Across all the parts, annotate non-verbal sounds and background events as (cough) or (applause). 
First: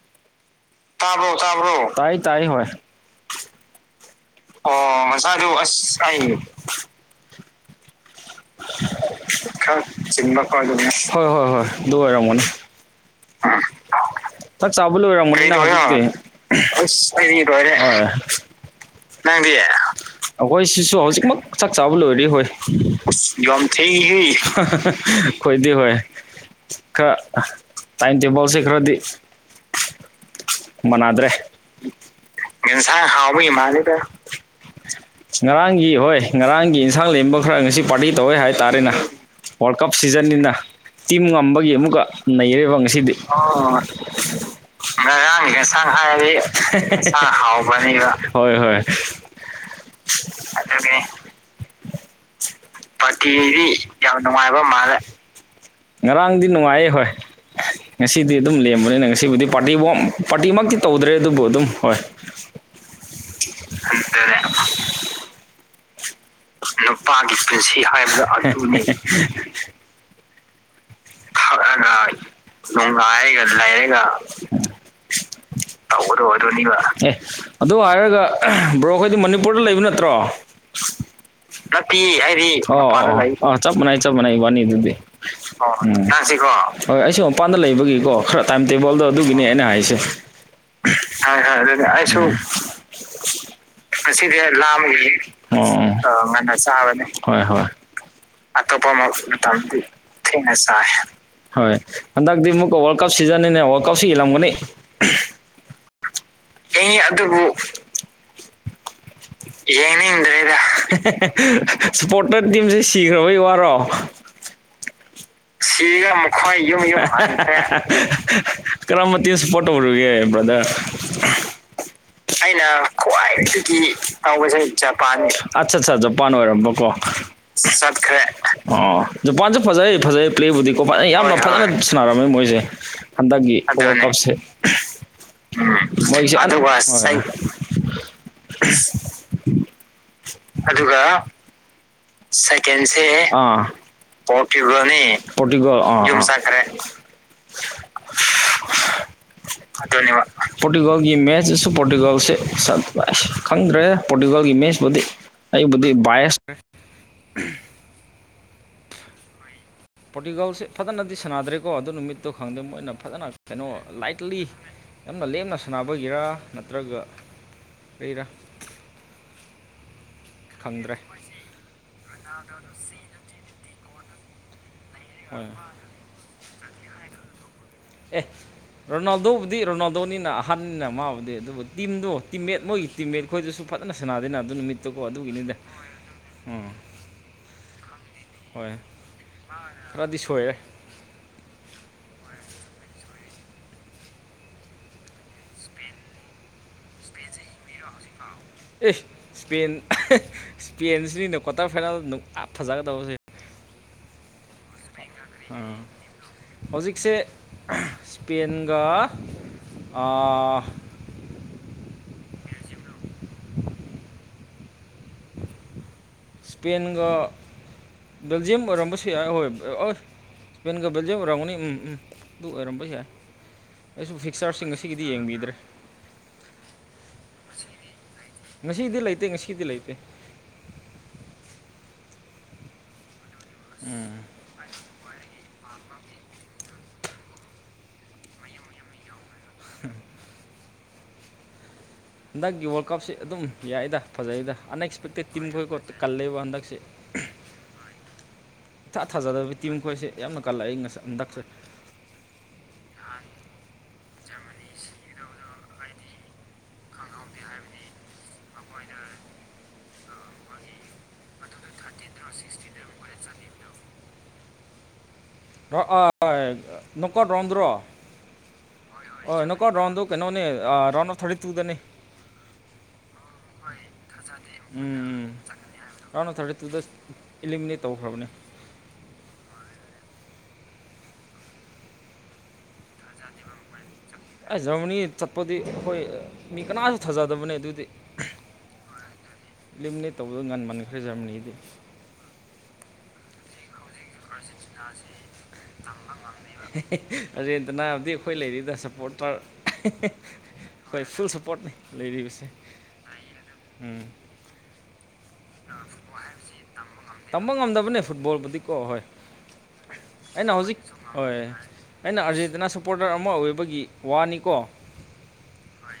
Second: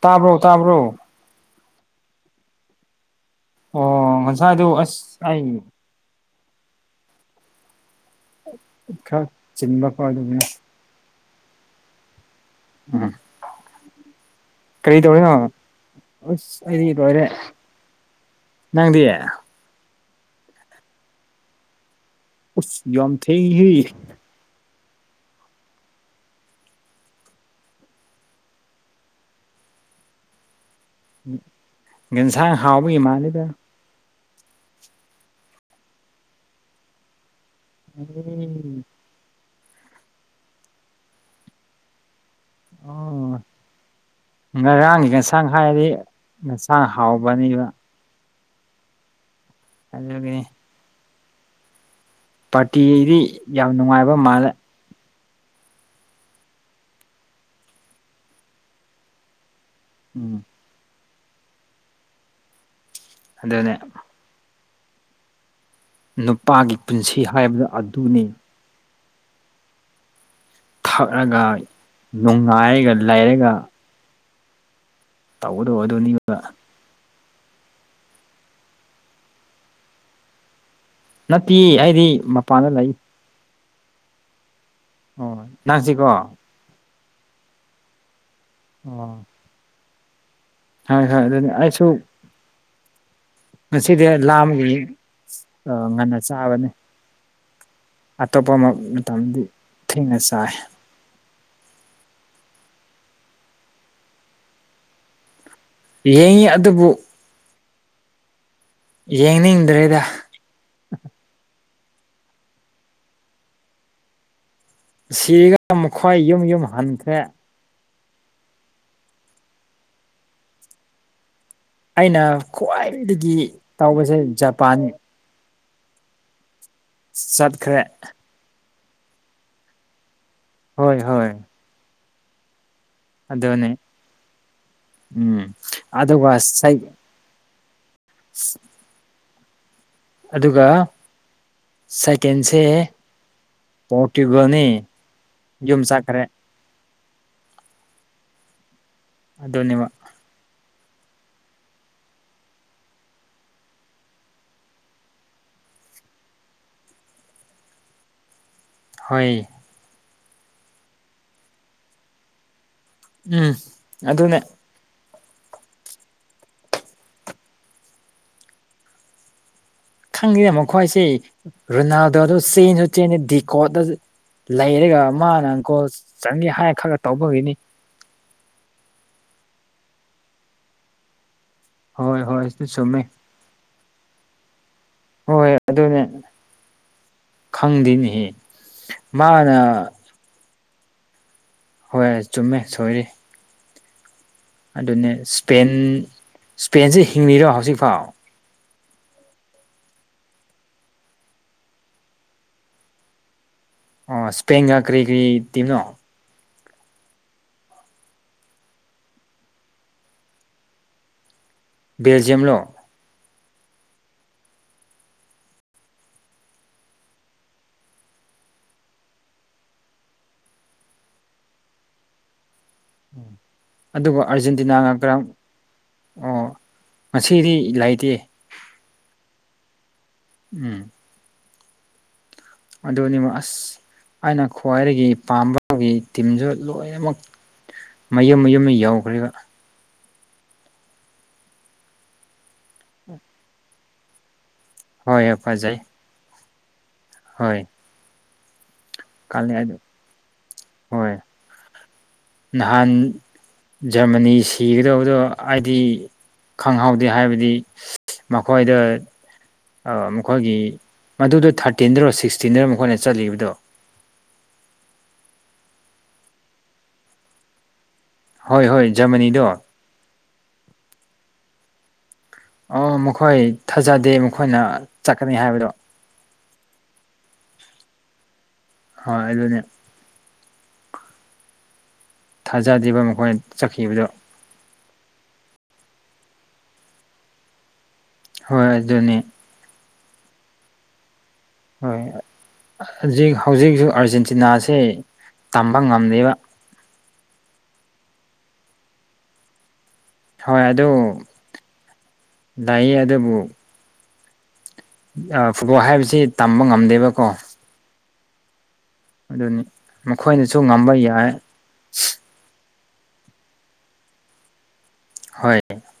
ꯇꯥꯕ꯭ꯔꯣ ꯇꯥꯕ꯭ꯔꯣ ꯇꯕ ꯇꯥꯕ꯭ꯔꯣ ꯇꯥꯏ ꯇꯥꯏ ꯍ ꯑꯣ ꯉꯁꯥꯏꯗꯨ ꯑꯣ ꯑꯁ ꯁꯥ ꯑꯗꯨ ꯑꯩ ꯑꯁ ꯑꯩ ꯈꯔ ꯆ ꯆꯤꯟꯕꯀꯣ ꯑꯗꯨꯒꯤꯅꯦ ꯍꯣꯏ ꯍꯣꯏ ꯍꯣꯏ ꯕꯔꯔꯃꯅ (unintelligible) ꯎꯝ ꯑ ꯀꯔꯤ ꯆꯕꯂ ꯑꯣꯏꯔ ꯇꯧꯔꯤꯅꯣ ꯑꯁ ꯑꯩꯗꯤ ꯂꯣꯏꯔꯦ (inaudible) ꯅꯪꯗꯤ ꯅꯪꯗꯤ ꯑꯩꯈꯣꯏ ꯁꯤꯁꯨ ꯍꯧꯖꯤꯛꯃꯛ ꯆꯥꯛ ꯆꯥꯕ ꯂꯣꯏꯔꯤ ꯍꯣꯏ ꯎꯁ ꯌꯥꯝ ꯌꯝ ꯊꯦꯡꯍꯦ ꯊꯦꯡꯋꯤꯍꯦ ꯑꯩꯈꯣꯏꯗꯤ ꯍꯣꯏ ꯈꯔ ꯇꯥꯏꯝ ꯇꯦꯕꯜꯁꯦ ꯈꯔꯗꯤ ꯃꯅꯥꯗ꯭ꯔꯦ ꯌꯦꯟꯁꯥꯡ ꯍꯥꯎꯕꯒꯤ ꯌꯦꯟꯁꯥꯡ ꯃꯥꯜꯂꯤꯗ ꯍꯥꯎꯕꯒꯤ ꯃꯥꯜꯂꯤ ꯉꯔꯥꯡꯒꯤ ꯍꯣꯏ ꯉꯔꯥꯡꯒꯤ ꯑꯦꯟꯁꯥꯡ ꯂꯦꯝꯕ ꯈꯔ ꯉꯁꯤ ꯄꯥꯔꯇꯤ ꯇꯧꯋꯦ ꯍꯥꯏꯇꯥꯔꯦꯅꯦ ꯋꯥꯔꯜ ꯀꯞ ꯁꯤꯖꯟꯅꯤꯅ ꯇꯤꯝ ꯉꯝꯕꯒꯤ ꯑꯃꯨꯛꯀ ꯅꯩꯔꯦꯒꯣ ꯉꯁꯤꯗꯤ ꯑꯣ ꯉꯔꯥꯡꯒꯤ ꯌꯦꯟꯁꯥꯡ ꯍꯥꯢꯔꯗꯤ ꯌꯦꯟꯁꯥꯡ ꯍꯥꯎꯕꯅꯤꯕ ꯍꯥꯎꯕꯅꯤꯅ ꯍꯣꯏ ꯍꯣꯏ ꯑꯗꯨꯅꯤ ꯑꯗꯨꯅꯤ ꯄꯥꯔꯇꯤꯗꯤ ꯌꯥꯝ ꯅꯨꯡꯉꯥꯏꯕ ꯃꯥꯜꯂꯦ ꯉꯔꯥꯡꯗꯤ ꯅꯨꯡꯉꯥꯏꯌꯦ ꯍꯣꯏ ꯉꯁꯤꯗꯤ ꯑꯗꯨꯝ ꯂꯦꯝꯕꯅꯤꯅ ꯉꯁꯤꯕꯨꯗꯤ ꯄꯥꯔꯇꯤ ꯎꯝ ꯄꯥꯔꯇꯤꯃꯛꯇꯤ ꯇꯧꯗ꯭ꯔꯦ ꯑꯗꯨꯕꯨ ꯑꯗꯨꯝ ꯍꯣꯏ ꯑꯗꯨꯅꯦ ꯅꯨꯄꯥꯒꯤ ꯄꯨꯟꯁꯤ ꯅꯨꯄꯥꯒꯤ ꯍꯥꯏꯕꯗꯣ ꯄꯨꯟꯁꯤ ꯍꯥꯏꯕꯗꯣ ꯑꯗꯨꯅꯤ ꯑꯗꯨꯅꯤ ꯊꯛꯑꯒ ꯒ ꯅꯨꯡꯉꯥꯏꯔꯒ ꯅꯣꯡ ꯂꯩꯔꯒ ꯍꯥꯏꯔꯦꯒꯂ ꯍꯔꯦꯒ (inaudible) ꯇꯧꯕꯗꯣ ꯑꯗꯨꯅꯤ ꯍꯧꯔ ꯑꯣꯏꯅꯤꯒ (inaudible) ꯑꯦ ꯑꯗꯨ ꯍꯥꯏꯔꯒ ꯕ꯭ꯔꯣ ꯈꯣꯏꯗꯤ ꯃꯅꯤꯄꯨꯔꯗ ꯂꯩꯕ ꯅꯠꯇ꯭ꯔꯣ ꯅꯠꯇꯦ ꯑꯩꯗꯤ ꯃꯄꯥꯟꯗ ꯂꯩ ꯑ ꯆꯞ ꯃꯅꯥꯏ ꯆꯞ ꯃꯅꯥꯏ ꯅꯤ ꯑꯗꯨꯗꯤ (inaudible) ꯑꯣ ꯎꯝ ꯅꯪꯁꯨꯒꯣ ꯍꯣꯢ ꯑꯩꯁꯨ ꯃꯄꯥꯟꯗ ꯂꯩꯕꯒꯤꯀꯣ ꯈꯔ ꯇꯥꯏꯝ ꯇꯦꯕꯜꯗꯣ ꯑꯣ ꯑꯗꯨꯒꯤꯅꯦ ꯑꯩꯅ ꯍꯥꯏꯁꯦ ꯍꯣꯏ ꯍꯣꯏ ꯑꯗꯨꯅꯤ ꯑꯩꯁꯨ ꯑꯁꯤꯗꯤ ꯂꯥꯝꯕꯒꯤ ꯉꯟꯅ ꯉꯥꯜꯅ ꯆꯥꯕꯅꯤ ꯆꯥꯔꯅꯤ ꯑꯇꯣꯞꯄ ꯃꯇꯝꯗꯤ ꯊꯦꯡꯅ ꯆꯥꯏ ꯍꯣꯏ ꯍꯟꯗꯛꯇꯤ ꯑꯃꯨꯛꯀ ꯋꯥꯔꯜ ꯀꯞ ꯁꯤꯖꯟꯅꯅꯤꯅ ꯋꯥꯔꯜ ꯀꯞꯁꯤ ꯌꯦꯡꯂꯝꯒꯅꯤ ꯌꯦꯡꯉꯤ ꯑꯗꯨꯕꯨ ꯌꯦꯡꯉꯤ ꯑꯗꯨꯕꯨ ꯌꯦꯡꯅꯤꯡꯗ꯭ꯔꯦꯗ ꯌꯦꯡꯅꯤꯡꯗ꯭ꯔꯦꯗ ꯏꯁꯄꯣꯔꯠꯇ ꯇꯤꯝꯁꯦ ꯁꯤꯈ꯭ꯔꯕꯩ ꯋꯥꯔꯣ ꯁꯤꯒ (inaudible) ꯁꯤꯒ ꯃꯈꯣꯏ ꯌꯨꯝ ꯌꯨꯝ (inaudible) ꯀꯔꯝꯕ ꯇꯤꯝ ꯁꯥꯄꯣꯠ ꯇꯧꯔꯨꯒꯦ ꯕꯥꯔꯗ꯭ꯔ ꯑꯩꯅ ꯈ꯭ꯋꯥꯏꯗꯒꯤꯗꯒꯤ ꯇꯧꯕꯁꯦ ꯖꯄꯥꯟ ꯑꯠꯆꯥ ꯑꯠꯆꯥ ꯖꯄꯥꯟ ꯑꯣꯏꯔꯝꯕ ꯀꯣ ꯆꯠꯈ꯭ꯔꯦ ꯑꯣ ꯖꯄꯥꯟꯁꯦ ꯐꯖꯩ ꯐꯖꯩ ꯄ꯭ꯂꯦꯕꯨꯗꯤꯀꯣ ꯍꯣꯏ ꯐꯖꯅ ꯍꯣꯏ ꯌꯥꯝꯅ ꯐꯖꯅ ꯁꯥꯟꯅꯔꯝꯃꯦ ꯃꯣꯏꯁꯦ ꯍꯟꯗꯛꯀꯤ ꯑꯗꯨꯅꯦ ꯇꯁꯦ ꯎꯝ ꯑꯗꯨꯒ ꯃꯣꯏ (inaudible) (inaudible) ꯑꯗꯨꯒ ꯁꯥꯏꯀꯦꯟꯁꯦ ꯁꯀꯦꯟꯁꯦ ꯄꯣꯔꯇꯨꯒꯜꯅꯤ ꯕꯣꯔꯇꯨꯒꯥꯟꯅꯦ ꯌꯨꯝ ꯆꯠꯈꯔꯦ ꯑꯗꯨꯅꯦꯕ ꯑꯗꯣꯅꯤꯕ (inaudible) ꯄꯣꯔꯇꯨꯒꯥꯜꯒꯤ ꯃꯦꯠꯆꯁꯨ ꯄꯣꯔꯇꯨꯒꯥꯜꯁꯦ ꯈꯪꯗ꯭ꯔꯦ ꯄꯣꯔꯇꯨꯒꯥꯜꯒꯤ ꯃꯦꯠꯆꯄꯨꯗꯤ ꯑꯩꯕꯨꯤ ꯏꯁ (inaudible) ꯍꯣꯏ ꯄꯣꯔꯇꯤꯒꯜꯁꯦ ꯐꯖꯅꯗꯤ ꯁꯥꯟꯅꯗ꯭ꯔꯦꯀꯣ ꯑꯗꯨ ꯅꯨꯃꯤꯠꯇꯣ ꯈꯪꯗꯦ ꯃꯣꯏꯅ ꯐꯖꯅ ꯎꯝ ꯀꯩꯅꯣ ꯑꯗꯨꯅ ꯂꯥꯏꯠꯂꯤ ꯌꯥꯝꯅ ꯂꯦꯝꯅ ꯁꯥꯟꯅꯕꯒꯤꯔꯥ ꯅꯠꯇ꯭ꯔꯒ ꯂꯩꯩꯔꯥ ꯈꯪꯗꯦꯗ ꯃꯇꯣꯢꯁꯦ ꯔꯣꯅꯥꯜꯗꯣ ꯑꯗꯨ ꯆꯦꯟꯁꯨ ꯆꯦꯟꯗꯦ ꯗꯤꯀꯣꯗ ꯂꯩꯔꯒ ꯍꯣꯏ ꯃꯥꯅ ꯑꯪꯀꯣꯜ ꯆꯥꯟꯅꯤ ꯍꯥꯏꯅ ꯈꯔ ꯇꯧꯕꯒꯤꯅꯤ ꯑꯦ ꯔꯣꯅꯥꯜꯗꯣꯕꯨꯗꯤ ꯔꯣꯅꯥꯜꯗꯣꯅꯤꯅ ꯑꯍꯟꯅꯤꯅ ꯃꯥꯕꯨꯗꯤ ꯑꯗꯨꯕꯨꯗꯤ ꯇꯤꯝꯗꯣ ꯍꯣꯏ ꯍꯣꯏ ꯇꯤꯝꯃꯦꯠ ꯑꯗꯨ ꯃꯣꯏꯒꯤ ꯆꯨꯝꯃꯦ ꯇꯤꯝꯃꯦꯠ ꯈꯣꯏꯗꯨꯁꯨ ꯐꯖꯅ ꯁꯥꯟꯅꯥꯗꯦꯅ ꯑꯗꯨ ꯅꯨꯃꯤꯠ ꯑꯗꯨꯀꯣ ꯍꯣꯏ ꯑꯗꯨꯒꯤꯅꯤꯗ ꯑꯗꯨꯅꯦ ꯎꯝ (unintelligible) ꯃꯥꯅ (unintelligible) ꯁꯣꯏꯑꯦ ꯍꯣꯏ ꯆꯨꯝꯃꯦ ꯁꯣꯏꯔꯤ ꯑꯗꯨꯅꯦ ꯁꯄꯦꯟ ꯁ꯭ꯄꯦꯟꯁꯦ ꯍꯤꯡꯂꯤꯔꯣ ꯍꯧꯖꯤꯛꯐꯥꯎ ꯑꯦ ꯏꯁꯄꯦꯟ ꯏꯁꯄꯦꯟꯁꯤꯅꯤꯅ ꯀ꯭ꯋꯥꯇꯔ ꯐꯥꯏꯅꯦꯜꯗ ꯐꯖꯒꯗꯕꯁꯦ ꯑꯣ ꯁ꯭ꯄꯦꯟꯒ ꯀꯔꯤ ꯀꯔꯤ ꯇꯤꯝꯅꯣ ꯍꯧꯖꯤꯛꯁꯦ ꯏꯁꯄꯦꯟꯒ ꯕꯦꯜꯖꯤꯌ ꯂꯣ ꯏꯁꯄꯦꯟꯒ ꯕꯦꯜꯖꯤꯌꯝ ꯑꯣꯏꯔꯝꯕꯁꯨ ꯌꯥꯏ ꯍꯣꯏ ꯑ (unintelligible) ꯒꯕꯦꯜꯖꯦꯔꯝꯅꯤ ꯎꯝ ꯎꯝ ꯕꯨ ꯑꯣꯏꯔꯝꯕ ꯑꯩꯁꯨ ꯑꯗꯨꯒ ꯑꯥꯔꯖꯦꯟꯇꯤꯅꯥꯒ ꯐꯤꯛꯆꯥꯥꯔꯁꯤꯡꯁꯤꯒꯤꯗꯤ ꯀꯔꯝ ꯌꯦꯡꯕꯤꯗ꯭ꯔꯦ ꯑꯣ ꯉꯁꯤꯗꯤ ꯂꯩꯇꯦ ꯉꯁꯤꯗꯤ ꯂꯩꯇꯦ ꯉꯁꯤꯗꯤ ꯂꯩꯇꯦ ꯎꯝ ꯑꯗꯨꯅꯤꯃ ꯑꯁ ꯑꯅ ꯈ꯭ꯋꯥꯏꯗꯒꯤ ꯄꯥꯝꯕꯒꯤ ꯇꯤꯝꯁꯨ ꯂꯣꯏꯅꯃꯛ ꯃꯌꯨꯝ ꯃꯌꯨꯝ ꯑꯃ ꯌꯥꯎꯈ꯭ꯔꯕ (unintelligible) ꯍꯟꯗꯛꯀꯤ ꯋꯥꯔꯜ ꯀꯞꯁꯤ ꯑꯗꯨꯝ ꯌꯥꯏꯗ ꯐꯖꯩꯗ ꯍꯣꯏ ꯑꯟꯑꯛꯁꯄꯦꯛꯇꯦꯠ ꯇꯤꯝ ꯐꯖꯩ ꯈꯣꯏꯀꯣ ꯀꯜꯂꯦꯕ ꯍꯟꯗꯛꯁꯦ ꯍꯣꯏ ꯏꯥ ꯀꯜꯂꯦ ꯊꯥꯖꯗꯕ ꯇꯤꯝ ꯑꯗꯨ ꯈꯣꯏꯁꯦ ꯌꯥꯝꯅ ꯀꯜꯂꯛꯏ ꯉꯁ ꯍꯣꯏ ꯍꯟꯗꯛꯁꯦ ꯅꯍꯥꯟ ꯖꯔꯃꯅꯤ ꯁꯤꯒꯗꯧꯕꯗꯣ ꯍꯥꯏꯗꯤ ꯈꯪꯍꯧꯗꯦ ꯍꯥꯏꯕꯗꯤ ꯃꯈꯣꯏꯗ ꯑ ꯃꯈꯣꯏꯒꯤ ꯃꯗꯨꯗꯣ ꯑꯗꯨꯗ ꯊꯥꯔꯇꯤꯟꯗꯔꯣ ꯊꯥꯔꯇꯤꯟꯔꯣ ꯁꯤꯛꯁꯇꯤꯟꯗꯔꯣ ꯁꯤꯛꯁꯇꯤꯟꯔ ꯃꯈꯣꯏꯅ ꯑꯩꯈꯣꯏꯅ ꯆꯠꯂꯤꯕꯗꯣ ꯆꯠꯂꯤꯗꯣ (unintelligible) ꯀꯩꯅꯣꯅꯦ ꯍꯣꯏ ꯍꯣꯏ ꯖꯔꯃꯅꯤꯗꯣ ꯔꯟ ꯑꯣꯐ ꯊꯔꯇꯤ ꯇꯨꯗꯅꯦ ꯑꯣ ꯃꯈꯣꯏ ꯊꯥꯖꯗꯦ ꯃꯈꯣꯏꯅ ꯎꯝ ꯆꯠꯀꯅꯤ ꯍꯥꯏꯕꯗꯣ ꯔꯥꯎꯟ ꯊꯥꯔꯇꯤ ꯇꯨꯗ ꯏꯂꯤꯃꯤꯅꯦꯠ ꯇꯧꯈ꯭ꯔꯕꯅꯦ ꯍꯣꯏ ꯑꯗꯨꯅꯦ ꯊꯥꯖꯈꯤꯕ ꯃꯈꯣꯏꯅ ꯆꯠꯈꯤꯕꯗꯣ ꯑꯩꯁ ꯖꯔꯃꯅꯤ ꯆꯠꯄꯗꯤ ꯑꯩꯈꯣꯏ ꯃꯤ ꯀꯅꯥꯁꯨ ꯊꯥꯖꯗꯕꯅꯦ ꯑꯗꯨꯗꯤ ꯍꯣꯏ ꯑꯗꯨꯅꯤ ꯂꯝꯅꯦ ꯇꯧꯕꯗꯣ ꯉꯟꯃꯟꯈ꯭ꯔꯦ ꯖꯔꯃꯅꯤꯗꯤ ꯍꯣꯏ ꯍꯧꯛ ꯍꯧꯖꯤꯛꯁꯨ ꯑꯥꯔꯖꯦꯟ (unintelligible) ꯑꯒꯦꯟꯇꯤꯅꯥꯗꯤ ꯑꯩꯈꯣꯏ ꯂꯩꯔꯤꯗ ꯁꯞꯄꯣꯔ ꯇꯔ ꯍꯣꯏ ꯑꯗꯨ ꯂꯩꯔꯤꯕꯁꯦ ꯂꯩꯌꯦ ꯑꯗꯨꯕꯨ ꯎꯝ ꯐꯨꯠꯕꯣꯜ ꯍꯥꯏꯕꯁꯤ ꯇꯝꯕ ꯉꯝꯗꯦꯕꯀꯣ ꯇꯝꯕ ꯉꯝꯗꯕꯅꯦ ꯐꯨꯠꯕꯣꯜꯕꯨꯗꯤꯀꯣ ꯍꯣꯏ ꯑꯗꯨꯅꯤ ꯃꯈꯣꯏꯅꯁꯨ ꯉꯝꯕ ꯌꯥꯏ (unintelligible) ꯄꯣꯗꯔ ꯑꯃ ꯑꯣꯏꯕꯒꯤ ꯋꯥꯅꯤꯀꯣ ꯍꯣꯏ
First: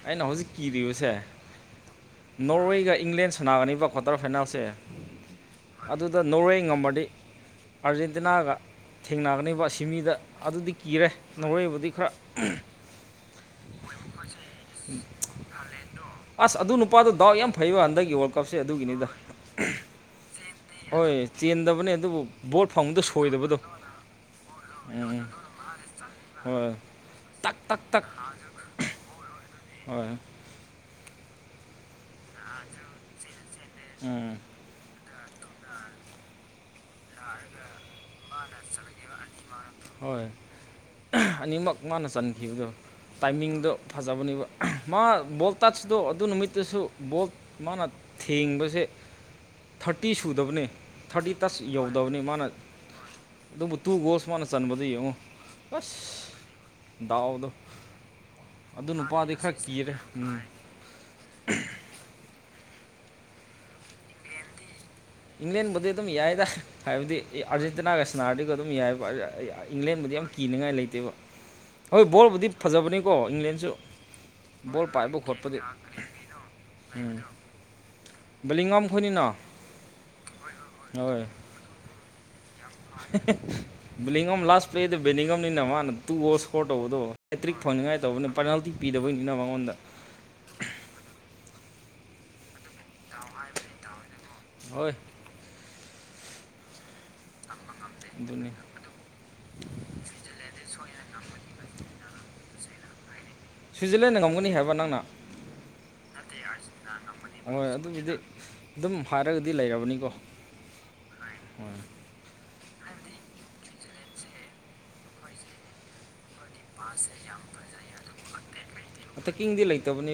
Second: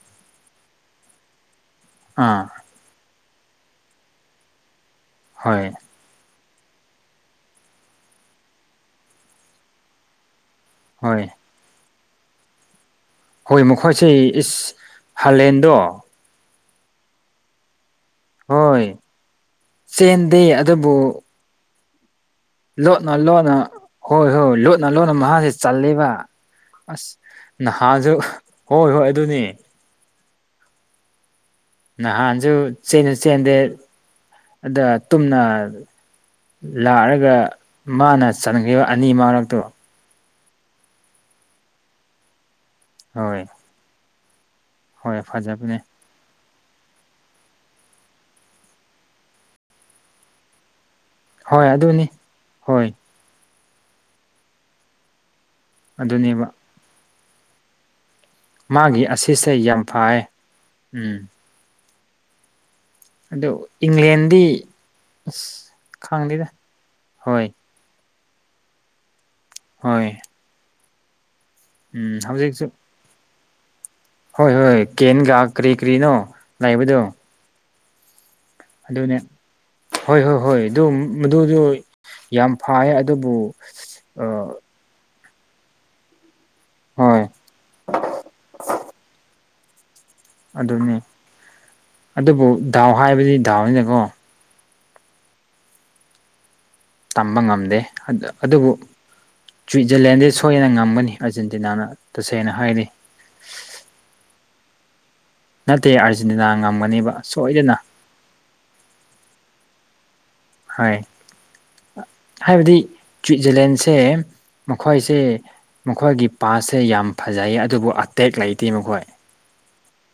ꯑꯩꯅ ꯍꯧꯖꯤꯛ ꯀꯤꯔꯤꯕꯁꯦ ꯑꯥ ꯅꯣꯔꯋꯦꯒ ꯏꯪꯂꯦꯟ ꯁꯥꯟꯅꯥꯒꯅꯤꯕ ꯇꯔ ꯐꯥꯏꯅꯥꯜꯁꯦ ꯍꯣꯏ ꯑꯗꯨꯗ ꯅꯣꯔꯋꯦ ꯉꯝꯃꯗꯤ ꯑꯥꯔꯖꯦꯟꯇꯤꯅꯥꯒ ꯊꯦꯡꯅꯒꯅꯦꯕ ꯁꯤꯃꯤꯗ ꯑꯗꯨꯗꯤ ꯀꯤꯔꯦ ꯍꯣꯏ ꯅꯧꯋꯦꯕꯨꯗꯤ ꯈꯔ ꯍꯣꯏ ꯃꯈꯣꯏꯁꯦ ꯏꯁ ꯍꯥꯂꯦꯟꯗꯣ ꯑꯁ ꯑꯗꯨ ꯅꯨꯄꯥꯗꯣ ꯗꯥꯎ ꯌꯥꯝ ꯐꯩꯕ ꯍꯟꯗꯛꯀꯤ ꯋꯥꯔꯜ ꯀꯞꯁꯦ ꯍꯣꯏ ꯑꯗꯨꯒꯤꯅꯤꯗ ꯆꯦꯟꯗꯦ ꯑꯗꯨꯕꯨ ꯍꯣꯏ ꯆꯦꯟꯗꯕꯅꯦ ꯑꯗꯨꯕꯨ ꯕꯣꯜ ꯐꯪꯕꯗꯣ ꯂꯣꯠꯅ ꯂꯣꯟꯅ ꯁꯣꯏꯗꯕꯗꯣ ꯍꯣꯏ ꯍꯣꯏ ꯂꯣꯠꯅ ꯂꯣꯟꯅ ꯎꯝ ꯃꯍꯥꯛꯁꯦ ꯆꯜꯂꯦꯕ ꯍꯣꯏ ꯑꯁ ꯇꯛ ꯇꯛ ꯇꯛ ꯅꯍꯥꯟꯁꯨ ꯍꯣꯏ ꯍꯣꯏ ꯑꯗꯨꯅꯤ ꯍꯣꯏ ꯅꯍꯥꯟꯁꯨ ꯆꯦꯟꯁꯨ ꯆꯦꯟꯗꯦ ꯎꯝ ꯑꯗ ꯇꯨꯝꯅ ꯂꯥꯛꯑꯒ ꯃꯥꯅ ꯆꯟꯈꯤꯕ ꯑꯅꯤ ꯃꯔꯛꯇꯣ ꯍꯣꯏ ꯑꯅꯤꯃꯛ ꯃꯥꯅ ꯆꯟꯈꯤꯕꯗꯣ ꯍꯣꯏ ꯇꯥꯏꯃꯤꯡꯗꯣ ꯐꯖꯕꯅꯦꯕ ꯃꯥ ꯍꯣꯏ ꯐꯖꯕꯅꯦ ꯕꯣꯜꯇꯁꯗꯣ ꯑꯗꯨ ꯅꯨꯃꯤꯠ ꯇꯁꯨ ꯕꯣꯜ ꯃꯥꯅ ꯊꯦꯡꯕꯁꯦ ꯊꯥꯔꯇꯤ ꯁꯨꯗꯕꯅꯤ ꯊꯥꯔꯇꯤ ꯇꯁ ꯍꯣꯏ ꯑꯗꯨꯅꯤ ꯌꯧꯗꯕꯅꯤ ꯃꯥꯅ ꯍꯣꯏ ꯑꯗꯨꯕꯨ ꯇꯨ ꯒꯣꯜꯁ ꯃꯥꯅ ꯆꯟꯕꯗ ꯌꯦꯡꯉꯨ ꯑꯁ ꯑꯗꯨꯅꯦꯕ ꯗꯥꯎꯗꯣ ꯑꯗꯨ ꯃꯥꯒꯤ ꯅꯨꯄꯥꯗꯤ ꯑꯁꯤꯁꯁꯦ ꯈꯔ ꯌꯥꯝ ꯀꯤꯔꯦ ꯐꯌꯦ ꯎꯝ ꯎꯝ ꯑꯗꯨ ꯏꯪꯂꯦꯟꯗꯤ ꯏꯪꯂꯦꯟꯕꯨꯗꯤ ꯑꯗꯨꯝ ꯌꯥꯏꯗ ꯈꯪꯗꯦꯗ ꯍꯥꯏꯕꯗꯤ ꯍꯣꯏ ꯑꯥꯔꯖꯦꯟꯇꯤꯅꯥꯒ ꯁꯅꯥꯔꯗꯤꯒ ꯑꯗꯨꯝ ꯌꯥꯏ ꯏꯪꯂꯦꯟꯕꯨꯗꯤ ꯍꯣꯏ ꯌꯥꯝ ꯀꯤꯅꯉꯥꯏ ꯂꯩꯇꯦꯕ ꯍꯣꯏ ꯎꯝ ꯕꯣꯜꯕꯨꯗꯤ ꯍꯧꯖꯤꯛꯁꯨ ꯐꯖꯕꯅꯦꯀꯣ ꯏꯪꯂꯦꯟꯁꯨ ꯍꯣꯏ ꯍꯣꯏ ꯕꯣꯜ ꯄꯥꯏꯕ ꯀꯦꯟꯒ ꯈꯣꯠꯄꯗꯤ ꯀꯔꯤ ꯀꯔꯤꯅꯣ ꯂꯩꯕꯗꯨ ꯎꯝ ꯕꯦꯂꯤꯡꯉꯝ ꯑꯗꯨꯅꯦ ꯈꯣꯏꯅꯤꯅ ꯍꯣꯏ ꯍꯣꯏ ꯍꯣꯏ ꯑꯗꯨ ꯍꯣꯏ ꯃꯗꯨꯗꯨ ꯌꯥꯝ ꯐꯥꯏ ꯑꯗꯨꯕꯨ ꯕꯦꯂꯤꯡꯉꯝ ꯂꯥꯁ ꯄ꯭ꯂꯦꯗ ꯕꯦꯅꯤꯒꯝꯅꯤꯅ ꯃꯥꯅ ꯇꯨ ꯒꯣꯜꯁ ꯏꯁꯀꯣꯔ ꯇꯧꯕꯗꯣ ꯍꯣꯏ ꯍꯦꯇ꯭ꯔꯤꯛ ꯐꯪꯅꯤꯡꯉꯥꯏ ꯇꯧꯕꯅꯤ ꯄꯦꯅꯥꯜꯇꯤ ꯄꯤꯗꯕꯅꯤꯅ ꯃꯉꯣꯟꯗ ꯑꯗꯨꯅꯤ ꯑꯗꯨꯕꯨ ꯗꯥꯎ ꯍꯥꯏꯕꯗꯤ ꯗꯥꯎꯅꯤꯅꯀꯣ ꯍꯣꯏ ꯇꯝꯕ ꯉꯝꯗꯦ ꯑꯗꯨꯅꯤ ꯑꯗꯨꯕꯨ ꯁ꯭ꯋꯤꯠꯖꯔꯂꯦꯟꯗꯤ ꯁꯣꯏꯗꯅ ꯉꯝꯒꯅꯤ ꯑꯔꯖꯦꯟꯇꯤꯅꯥꯅ ꯇꯁꯦꯡꯅ ꯍꯥꯏꯔꯗꯤ ꯁꯨꯏꯖꯔꯂꯦꯟꯅ ꯉꯝꯒꯅꯤ ꯍꯥꯏꯕ ꯅꯪꯅ ꯅꯠꯇꯦ ꯑꯥꯔꯖꯦꯟꯇꯤꯅꯥ ꯉꯝꯒꯅꯤꯕ ꯍꯣꯏ ꯁꯣꯏꯗꯅ ꯑꯗꯨꯕꯨꯗꯤ ꯑꯗꯨꯝ ꯍꯥꯏꯔꯒꯗꯤ ꯂꯩꯔꯕꯅꯤꯀꯣ ꯍꯥꯏ ꯍꯣꯏ ꯍꯥꯏꯕꯗꯤ ꯁ꯭ꯋꯤꯠꯖꯔꯂꯦꯟꯁꯦ ꯃꯈꯣꯏꯁꯦ ꯃꯈꯣꯏꯒꯤ ꯄꯥꯁꯁꯦ ꯌꯥꯝ ꯐꯖꯩ ꯑꯗꯨꯕꯨ ꯑꯇꯦꯛ ꯂꯩꯇꯦ ꯃꯈꯣꯏ ꯑꯇꯦꯛꯀꯤꯡꯗꯤ ꯂꯩꯇꯕꯅꯤ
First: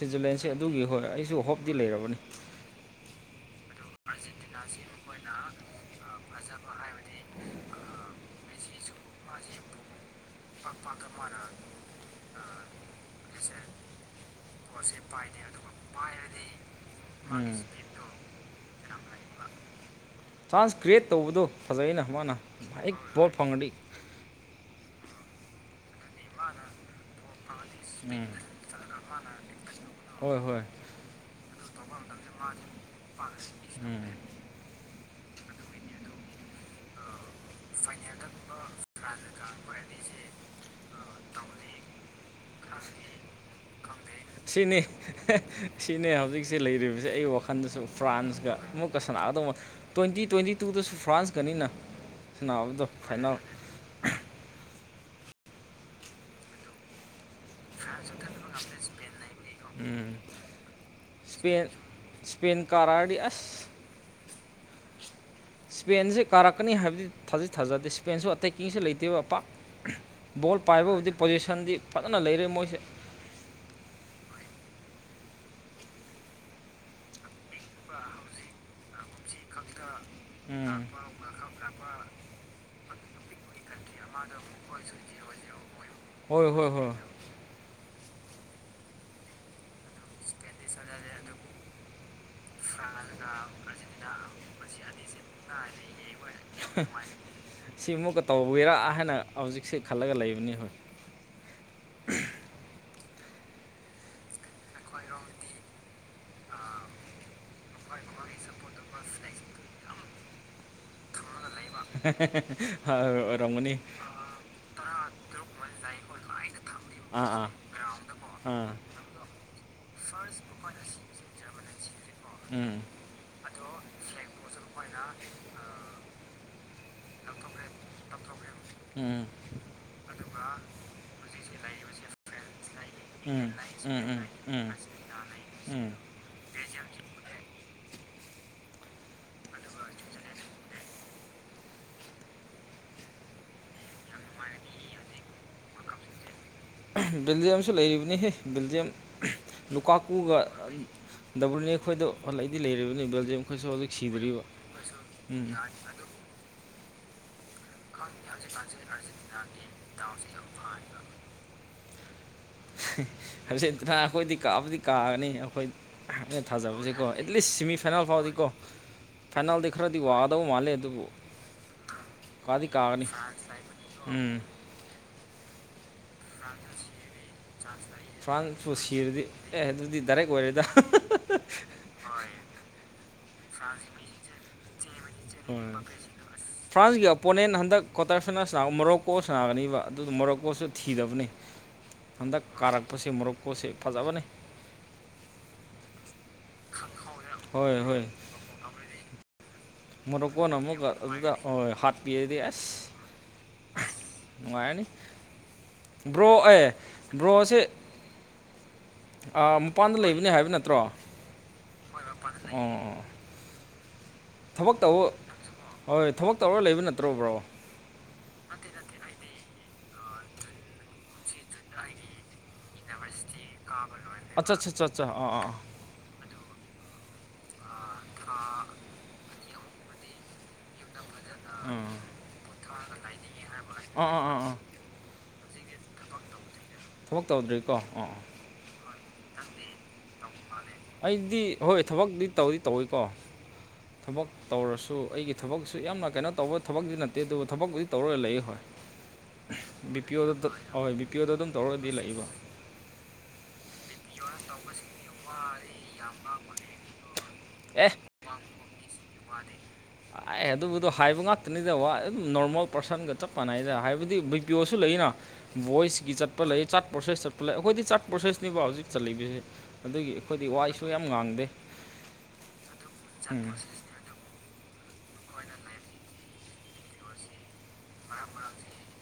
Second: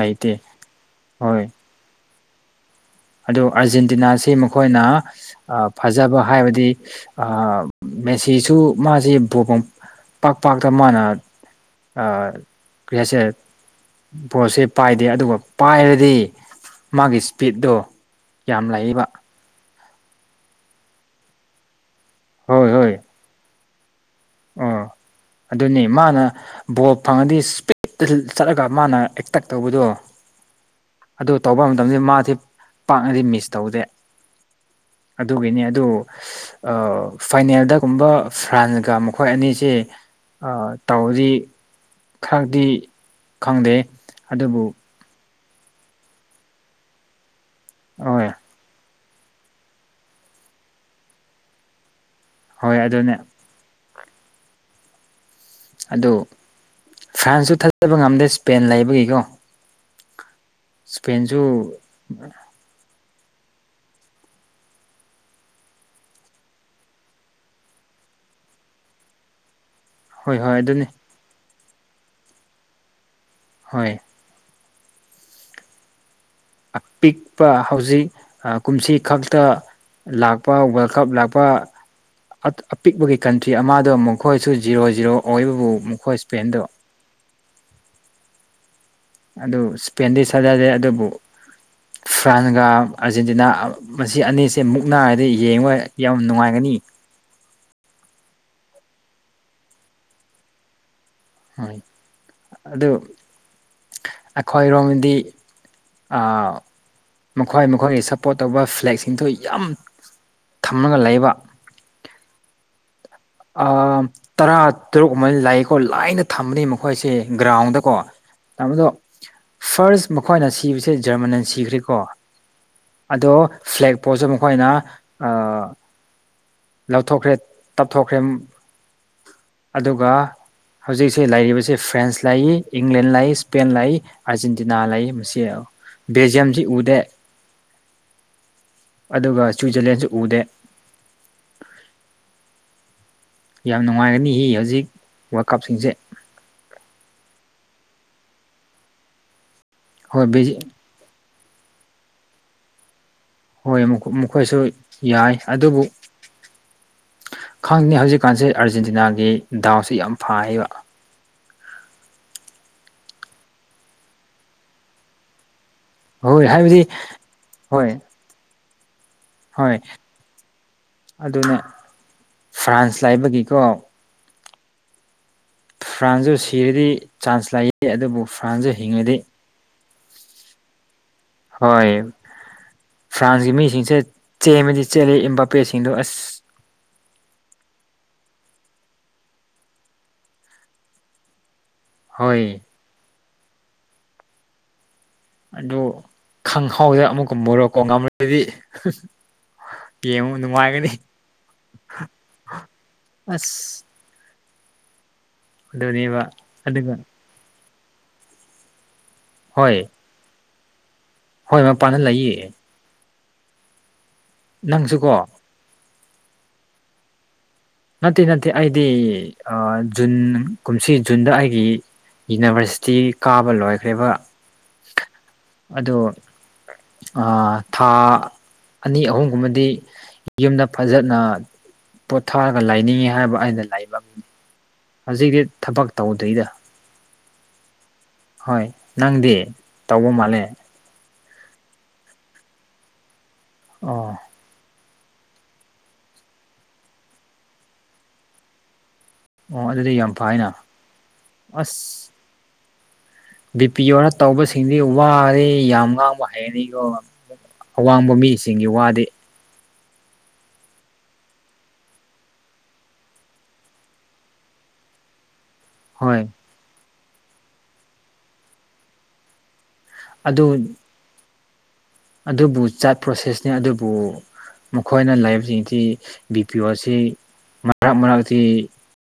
ꯂꯩꯇꯦ ꯑꯗꯨꯒꯤ ꯍꯣꯏ ꯑꯩꯁꯨ ꯍꯣꯞ ꯗꯤ ꯂꯩꯔꯕꯅꯦ ꯑꯗꯨ ꯑꯥꯔꯖꯦꯟꯇꯤꯅꯥꯁꯤ ꯃꯈꯣꯏꯅ ꯐꯖꯕ ꯍꯥꯏꯕꯗꯤ ꯃꯦꯁꯤꯁꯨ ꯃꯥꯁꯤ (unintelligible) ꯄꯥꯛ ꯄꯥꯛꯇ ꯃꯥꯅ ꯀꯔꯤꯍꯥꯏꯁꯦ ꯀꯁꯦ ꯕꯣꯁꯦ ꯄꯥꯏꯗꯦ ꯑꯗꯨꯒ ꯄꯥꯏꯔꯗꯤ ꯃꯥꯒꯤ ꯁꯄꯤꯠꯇꯣ ꯌꯥꯝ ꯂꯩꯕ ꯆꯥꯟꯁ ꯀ꯭ꯔꯤꯌꯦꯠ ꯇꯧꯕꯗꯣ ꯐꯖꯩꯅ ꯃꯥꯅ ꯍꯣꯏ ꯍꯣꯏ ꯍꯦꯛ ꯕꯣꯜ ꯐꯪꯉꯗꯤ ꯑꯣ ꯑꯗꯨꯅꯤ ꯃꯥꯅ ꯕꯣꯜ ꯐꯪꯉꯗꯤ ꯏꯁꯄꯤꯠꯇ ꯎꯝ ꯆꯠꯂꯒ ꯃꯥꯅ ꯑꯦꯛꯇꯛ ꯇꯧꯕꯗꯣ ꯍꯣꯏ ꯍꯣꯏ ꯑꯗꯨ ꯇꯧꯕ ꯃꯇꯝꯗ ꯃꯥꯗꯤ ꯄꯥꯛꯅꯗꯤ ꯃꯤꯁ ꯇꯧꯗꯦ ꯎꯝ ꯑꯗꯨꯒꯤꯅꯤ ꯑꯗꯨ ꯐꯥꯏꯅꯦꯜꯗ ꯒꯨꯝꯕ ꯐ꯭ꯔꯥꯟꯁꯒ ꯃ ꯈꯣꯏꯑꯅꯤꯁꯦ ꯇꯧꯔꯗꯤ ꯈꯔꯗꯤ ꯈꯪꯗꯦ ꯑꯗꯨꯕꯨ ꯁꯤꯅꯤ ꯁꯤꯅꯦ ꯍꯧꯖꯤꯛꯁꯦ ꯂꯩꯔꯤꯕꯁꯦ ꯑꯩ ꯋꯥꯈꯜꯗꯁꯨ ꯍꯣꯏ ꯐ꯭ꯔꯥꯟꯁꯀ ꯑꯃꯨꯛ ꯁꯥꯟꯅꯒꯗꯕ ꯇ꯭ꯋꯦꯟꯇꯤ ꯇ꯭ꯋꯦꯟꯇꯤꯇꯨ ꯗꯁꯨ ꯐ꯭ꯔꯥꯟꯁꯀꯅꯤꯅ ꯍꯣꯏ ꯁꯅꯥꯅꯕꯗꯣ ꯑꯗꯨꯅꯦ ꯐꯥꯏꯅꯥꯜ ꯑꯗꯨ ꯐ꯭ꯔꯥꯟꯁꯁꯨ ꯊꯥꯖꯕ ꯉꯝꯗꯦ ꯏꯁꯄꯦꯟ ꯂꯩꯕꯒꯤꯀꯣ ꯎꯝ ꯏꯁꯄꯦꯟꯁꯨ ꯁꯄꯦꯟ ꯁꯄꯦꯟ ꯀꯔꯥꯗꯤ ꯑꯁ ꯏꯁꯄꯦꯟꯁꯦ ꯀꯥꯔꯛꯀꯅꯤ ꯍꯥꯏꯕꯗꯤ ꯊꯥꯖꯤ ꯊꯥꯖꯗꯦ ꯏꯁꯄꯦꯟꯁꯨ ꯑꯇꯩ ꯀꯁꯨ ꯂꯩꯇꯦꯕꯄꯥꯛ ꯍꯣꯏ ꯍꯣꯏ ꯕꯣꯜ ꯑꯗꯨꯅꯤ ꯄꯥꯏꯕꯕꯨꯗꯤ ꯄꯣꯖꯤꯁꯟꯗꯤ ꯐꯖꯅ ꯂꯩꯔꯦ ꯃꯣꯏꯁꯦ ꯍꯣꯏ ꯑꯄꯤꯛꯄ ꯍꯧꯖꯤꯛ ꯀꯨꯝꯁꯤ ꯈꯛꯇ ꯂꯥꯛꯄ ꯎꯝ ꯋꯥꯔꯜ ꯀꯞ ꯂꯥꯛꯄ ꯑꯤꯛꯄꯒꯤ ꯀꯟꯇ꯭ꯔꯤ ꯑꯃꯗꯣ ꯃꯈꯣꯏꯁꯨ ꯖꯤꯔꯣ ꯖꯤꯔꯣ ꯑꯣꯏꯕꯕꯨ ꯃꯈꯣꯏ ꯍꯣꯏ ꯁ꯭ꯄꯦꯟꯗꯣ ꯍꯣꯏ ꯍꯣꯏ ꯑꯗꯨ ꯏꯁꯄꯦꯟꯗꯤ ꯊꯗꯗꯦ ꯑꯗꯨꯕꯨ ꯐ꯭ꯔꯥꯟꯒ ꯐ꯭ꯔꯥꯟꯁꯀ ꯑꯥꯔꯖꯦꯟꯇꯤꯅꯥ ꯑꯥꯔꯖꯦꯟꯇꯤꯅꯥ ꯃꯁꯤ ꯑꯅꯤꯁꯤ ꯃꯁꯤ ꯑꯅꯤꯁꯦ ꯃꯨꯛꯅꯥꯏꯉꯏꯗ ꯌꯦꯡꯉꯣꯏ ꯌꯥꯝ ꯅꯨꯡꯉꯥꯏꯒꯅꯤ ꯁꯤꯃꯨꯛꯀ ꯇꯧꯕꯤꯔꯥ ꯍꯥꯏꯅ ꯍꯧꯖꯤꯛꯁꯦ ꯈꯜꯂꯒ ꯂꯩꯕꯅꯤ ꯍꯣꯏ ꯍꯣꯏ ꯑꯗꯨ ꯑꯩꯈꯣꯏꯔꯣꯝꯗꯤ ꯃꯈꯣꯏ ꯃꯈꯣꯏꯒꯤ ꯁꯞꯄꯣꯔꯠ ꯇꯧꯕ ꯐ꯭ꯂꯦꯛꯁꯤꯡꯗꯨ ꯌꯥꯝ ꯊꯝꯃꯒ ꯂꯩꯕ (unintelligible) ꯑ ꯇꯔꯥ ꯇꯔꯨꯛ ꯑꯃꯅ ꯂꯩꯌꯦꯀꯣ ꯂꯥꯏꯅ ꯊꯝꯕꯅꯤ ꯃꯈꯣꯏꯁꯦ ꯒ꯭ꯔꯥꯎꯟꯗꯀꯣ ꯎꯝ ꯇ ꯑꯗꯣ ꯐꯥꯔꯁ ꯃꯈꯣꯏꯅ ꯁꯤꯕꯁꯦ ꯖꯔꯃꯅ ꯁꯤꯈ꯭ꯔꯦꯀꯣ ꯎꯝ ꯑꯗꯣ ꯐ꯭ꯂꯦꯛ ꯄꯣꯠꯁꯨ ꯃꯈꯣꯏꯅ ꯂꯧꯊꯣꯛꯈ꯭ꯔꯦ ꯊꯣꯛꯈ꯭ꯔꯦ ꯎꯝ ꯑꯗꯨꯒ ꯍꯧꯖꯤꯛꯁꯤ ꯂꯩꯔꯤꯕꯁꯤ ꯐ꯭ꯔꯦꯟꯁ ꯂꯥꯛꯏ ꯏꯪꯂꯦꯟ ꯂꯥꯛꯏ ꯎꯝ ꯏꯁꯄꯦꯟ ꯂꯥꯛꯏ ꯎꯝ ꯎꯝ ꯎꯝ ꯑꯥꯔꯖꯦꯟꯇꯤꯅꯥ ꯂꯩ ꯃꯁꯤ ꯎꯝ ꯕꯦꯜꯖꯤꯌꯝꯁꯤ ꯎꯗꯦ ꯑꯗꯨꯒ ꯁ꯭ꯋꯤꯖꯔꯂꯦꯟꯁꯨ ꯎꯗꯦ ꯌꯥꯝ ꯅꯨꯡꯉꯥꯏꯒꯅꯤ ꯏ ꯍꯧꯖꯤꯛ ꯋꯥꯔꯜ ꯀꯞꯁꯤꯡꯁꯦ ꯕꯤꯜꯖꯤꯌꯝꯁꯨ ꯂꯩꯔꯤꯕꯅꯤꯍꯦ ꯕꯤꯜꯖꯤꯌꯝ ꯂꯨꯀꯥ ꯀꯨꯒ ꯍꯣꯏ ꯗꯕꯜꯅꯤ ꯑꯩꯈꯣꯏꯗꯣ ꯍꯜꯂꯛꯏꯗꯤ ꯂꯩꯔꯤꯕꯅꯤ ꯕꯦꯜꯖꯤꯌꯝ ꯑꯩꯈꯣꯏꯁꯨ ꯍꯣꯏ ꯍꯧꯖꯤꯛ ꯁꯤꯗ꯭ꯔꯤꯕ ꯃꯈꯣꯏꯁꯨ ꯌꯥꯏ ꯎꯝ ꯑꯗꯨꯕꯨ ꯈꯪꯗꯦ ꯍꯧꯖꯤꯛꯀꯥꯟꯁꯦ ꯑꯥꯔꯖꯦꯟꯇꯤꯅꯥꯒꯤ ꯗꯥꯎꯁꯦ ꯌꯥꯝ ꯐꯥꯏꯌꯦꯕ ꯍꯧꯖꯤꯟ ꯑꯩꯈꯣꯏꯗꯤ ꯀꯥꯕꯨꯗꯤ ꯀꯥꯒꯅꯤ ꯑꯩꯈꯣꯏ ꯑꯦ ꯍꯣꯏ ꯍꯥꯏꯕꯗꯤ ꯊꯥꯖꯕꯁꯤ ꯀꯣ ꯑꯦꯠꯂꯤꯁ ꯁꯦꯃꯤ ꯍꯣꯏ ꯐꯥꯏꯅꯜ ꯐꯥꯎꯗꯤ ꯀꯣ ꯐꯅꯜꯗꯤ ꯍꯣꯏ ꯈꯔꯗꯤ ꯑꯗꯧ ꯃꯥꯂꯦ ꯑꯗꯨ ꯑꯗꯨꯅ ꯀꯥꯗꯤ ꯀꯥꯒꯅꯤ ꯐ꯭ꯔꯥꯟꯁ ꯂꯥꯏꯕꯒꯤꯀꯣ ꯎꯝ ꯐ꯭ꯔꯥꯟꯁꯁꯨ ꯁꯤꯔꯗꯤ ꯆꯥꯟꯁ ꯂꯥꯛꯏ ꯐ꯭ꯔꯥꯟꯁꯨ ꯁꯤꯔꯗꯤ ꯑꯦ ꯑꯗꯨꯗꯤ ꯗꯥꯏꯔꯦꯛ ꯑꯣꯏꯔꯦꯗ ꯍꯣꯏ ꯐ꯭ꯔꯥꯟꯁꯀꯤ ꯃꯤꯁꯤꯡꯁꯦ ꯆꯦꯃꯗꯤ ꯆꯦꯜꯂꯤ ꯎꯝ ꯏꯝꯕꯥꯄꯦꯁꯤꯡꯗꯣ ꯑꯁ ꯐ꯭ꯔꯥꯟꯁꯒꯤ ꯄꯣꯅꯦꯟ ꯍꯟꯗꯛ ꯀ꯭ꯋꯥꯇꯔ ꯐꯥꯏꯅꯥꯜꯅꯥꯒ ꯃꯣꯔꯣꯛꯀꯣꯅꯥꯒꯅꯤꯕ ꯑꯗꯨꯗ ꯃꯣꯔꯣꯛꯀꯣꯁꯨ ꯊꯤꯗꯕꯅꯤ ꯍꯟꯗꯛ ꯍꯣꯏ ꯀꯥꯔꯛꯄꯁꯦ ꯃꯨꯔꯣꯛꯄꯣꯠꯁꯦ ꯐꯖꯕꯅꯤ ꯑꯗꯨ ꯈꯪꯍꯥꯎꯗꯦ ꯑꯃꯨꯛꯀꯨꯝꯃꯔꯣꯀꯣ ꯉꯝꯃꯗꯤ ꯌꯦꯡꯉꯨ ꯃꯣꯔꯣꯛꯀꯣꯟꯅ ꯑꯃꯨꯛ ꯅꯨꯡꯉꯥꯏꯒꯅꯤ ꯑꯗꯨꯗ ꯍꯣꯏ ꯍꯥꯠꯄꯤꯔꯗꯤ ꯑꯁ ꯅꯨꯡꯉꯥꯏꯔꯅꯤ ꯑꯗꯨꯅꯦꯕ ꯕ꯭ꯔꯣ ꯑꯦ ꯑꯗꯨꯒ ꯕ꯭ꯔꯣꯁꯦ ꯍꯣꯏ ꯃꯄꯥꯟꯗ ꯂꯩꯕꯅꯦ ꯍꯥꯏꯕ ꯅꯠꯇ꯭ꯔꯣ ꯍꯣꯏ ꯃꯄꯥꯟꯅ ꯂꯩꯌꯦ ꯑꯣ ꯊꯕꯛ ꯇꯧꯕ ꯅꯪꯁꯨꯀꯣ ꯍꯣꯏ ꯊꯕꯛ ꯇꯧꯔ ꯂꯩꯕ ꯅꯠꯇ꯭ꯔꯣꯕ꯭ꯔꯣ ꯅꯠꯇꯦ ꯅꯠꯇꯦ ꯑꯩꯗꯤ ꯖꯨꯟ ꯀꯨꯝꯁꯤ ꯖꯨꯟꯗ ꯑꯩꯒꯤ ꯌꯨꯅꯤꯚꯔꯁꯤꯇꯤ ꯀꯥꯕ ꯂꯣꯏꯈ꯭ꯔꯦꯕ ꯑꯠꯆꯥ ꯑꯠꯆꯥ ꯑꯠꯆꯥ ꯑꯠꯆꯥ ꯑꯥ ꯑꯥ ꯑꯥ ꯑꯗꯨ ꯊꯥ ꯑꯅꯤ ꯑꯍꯨꯝꯒꯨꯝꯕꯗꯤ ꯌꯨꯝꯗ ꯐꯖꯅ ꯎꯝ ꯄꯣꯊꯥꯔꯒ ꯂꯩꯥꯏꯅꯤꯡꯉꯤ ꯍꯥꯏꯕ ꯑꯩꯅ ꯂꯥꯏ ꯑꯥ ꯑꯥ ꯑꯥ ꯍꯧꯖꯤꯛꯇꯤ ꯊꯕꯛ ꯇꯧꯗ꯭ꯣꯏꯗ ꯊꯕꯛ ꯇꯧꯗ꯭ꯔꯤꯀꯣ ꯑꯣ ꯍꯣꯏ ꯅꯪꯗꯤ ꯇꯧꯕ ꯃꯥꯜꯂꯦ ꯑꯩꯗꯤ ꯍꯣꯏ ꯊꯕꯛꯇꯗꯤ ꯇꯧꯗꯤ ꯇꯧꯋꯤꯀꯣ ꯑꯣ ꯊꯕꯛ ꯇꯧꯔꯁꯨ ꯑꯩꯒꯤ ꯊꯕꯛꯁꯨ ꯌꯥꯝꯅ ꯀꯩꯅꯣ ꯇꯧꯕ ꯊꯕꯛꯇꯗꯤ ꯅꯠꯇꯦ ꯑꯗꯨꯕꯨ ꯊꯕꯛꯄꯨꯗꯤ ꯇꯧꯔꯒ ꯂꯩ ꯍꯣꯏ ꯑꯣ ꯑꯗꯨꯗꯤ ꯕꯤ ꯌꯥꯝ ꯄꯤ ꯑꯣꯗ ꯐꯩꯅ ꯍꯣꯏ ꯕꯤ ꯄꯤ ꯑꯣꯗ ꯑꯗꯨꯝ ꯇꯧꯔꯒꯗꯤ ꯑꯁ ꯂꯥꯛꯏꯕ ꯕꯤ ꯄꯤ ꯑꯣꯅ ꯇꯧꯕꯁꯤꯡꯗꯤ ꯋꯥꯔꯦ ꯌꯥꯝ ꯉꯥꯡꯕ ꯍꯩꯔꯀꯣ ꯑꯦ ꯑꯋꯥꯡꯕ ꯃꯤꯁꯤꯡꯒꯤ ꯋꯥꯗꯤ ꯑꯦ ꯑꯗꯨꯕꯨꯗꯣ ꯍꯥꯏꯕ ꯉꯥꯛꯇꯅꯤꯗ ꯋꯥ ꯑꯗꯨꯝ ꯅꯣꯔꯃꯦꯜ ꯄꯥꯔꯁꯟꯒ ꯆꯞ ꯃꯥꯟꯅꯩꯗ ꯍꯥꯏꯕꯗꯤ ꯕꯤ ꯄꯤꯌ ꯑꯣꯁꯨ ꯂꯩꯅ ꯚꯣꯏꯁꯀꯤ ꯍꯣꯏ ꯆꯠꯄ ꯂꯩ ꯆꯥꯠ ꯄ꯭ꯔꯣꯁꯦꯁ ꯆꯠꯄ ꯂꯩ ꯑꯩꯈꯣꯏꯗꯤ ꯆꯥꯠ ꯄ꯭ꯔꯣꯁꯦꯁꯅꯦꯕ ꯍꯧꯖꯤꯛ ꯆꯠꯂꯤꯕꯁꯦ ꯑꯗꯨꯒꯤ ꯑꯗꯨ ꯑꯩꯈꯣꯏꯗꯤ ꯋꯥꯏꯁꯨ ꯌꯥꯝ ꯉꯥꯡꯗꯦ ꯑꯗꯨꯕꯨ ꯆꯥꯠ ꯎꯝ ꯄ꯭ꯔꯣꯁꯦꯁꯅꯤ ꯑꯗꯨꯕꯨ ꯃꯈꯣꯏꯅ ꯂꯩꯕꯁꯤꯡꯁꯤ ꯕꯤ ꯄꯤ ꯑꯣ ꯑꯁꯤ ꯃꯔꯛ ꯃꯔꯛꯇꯤ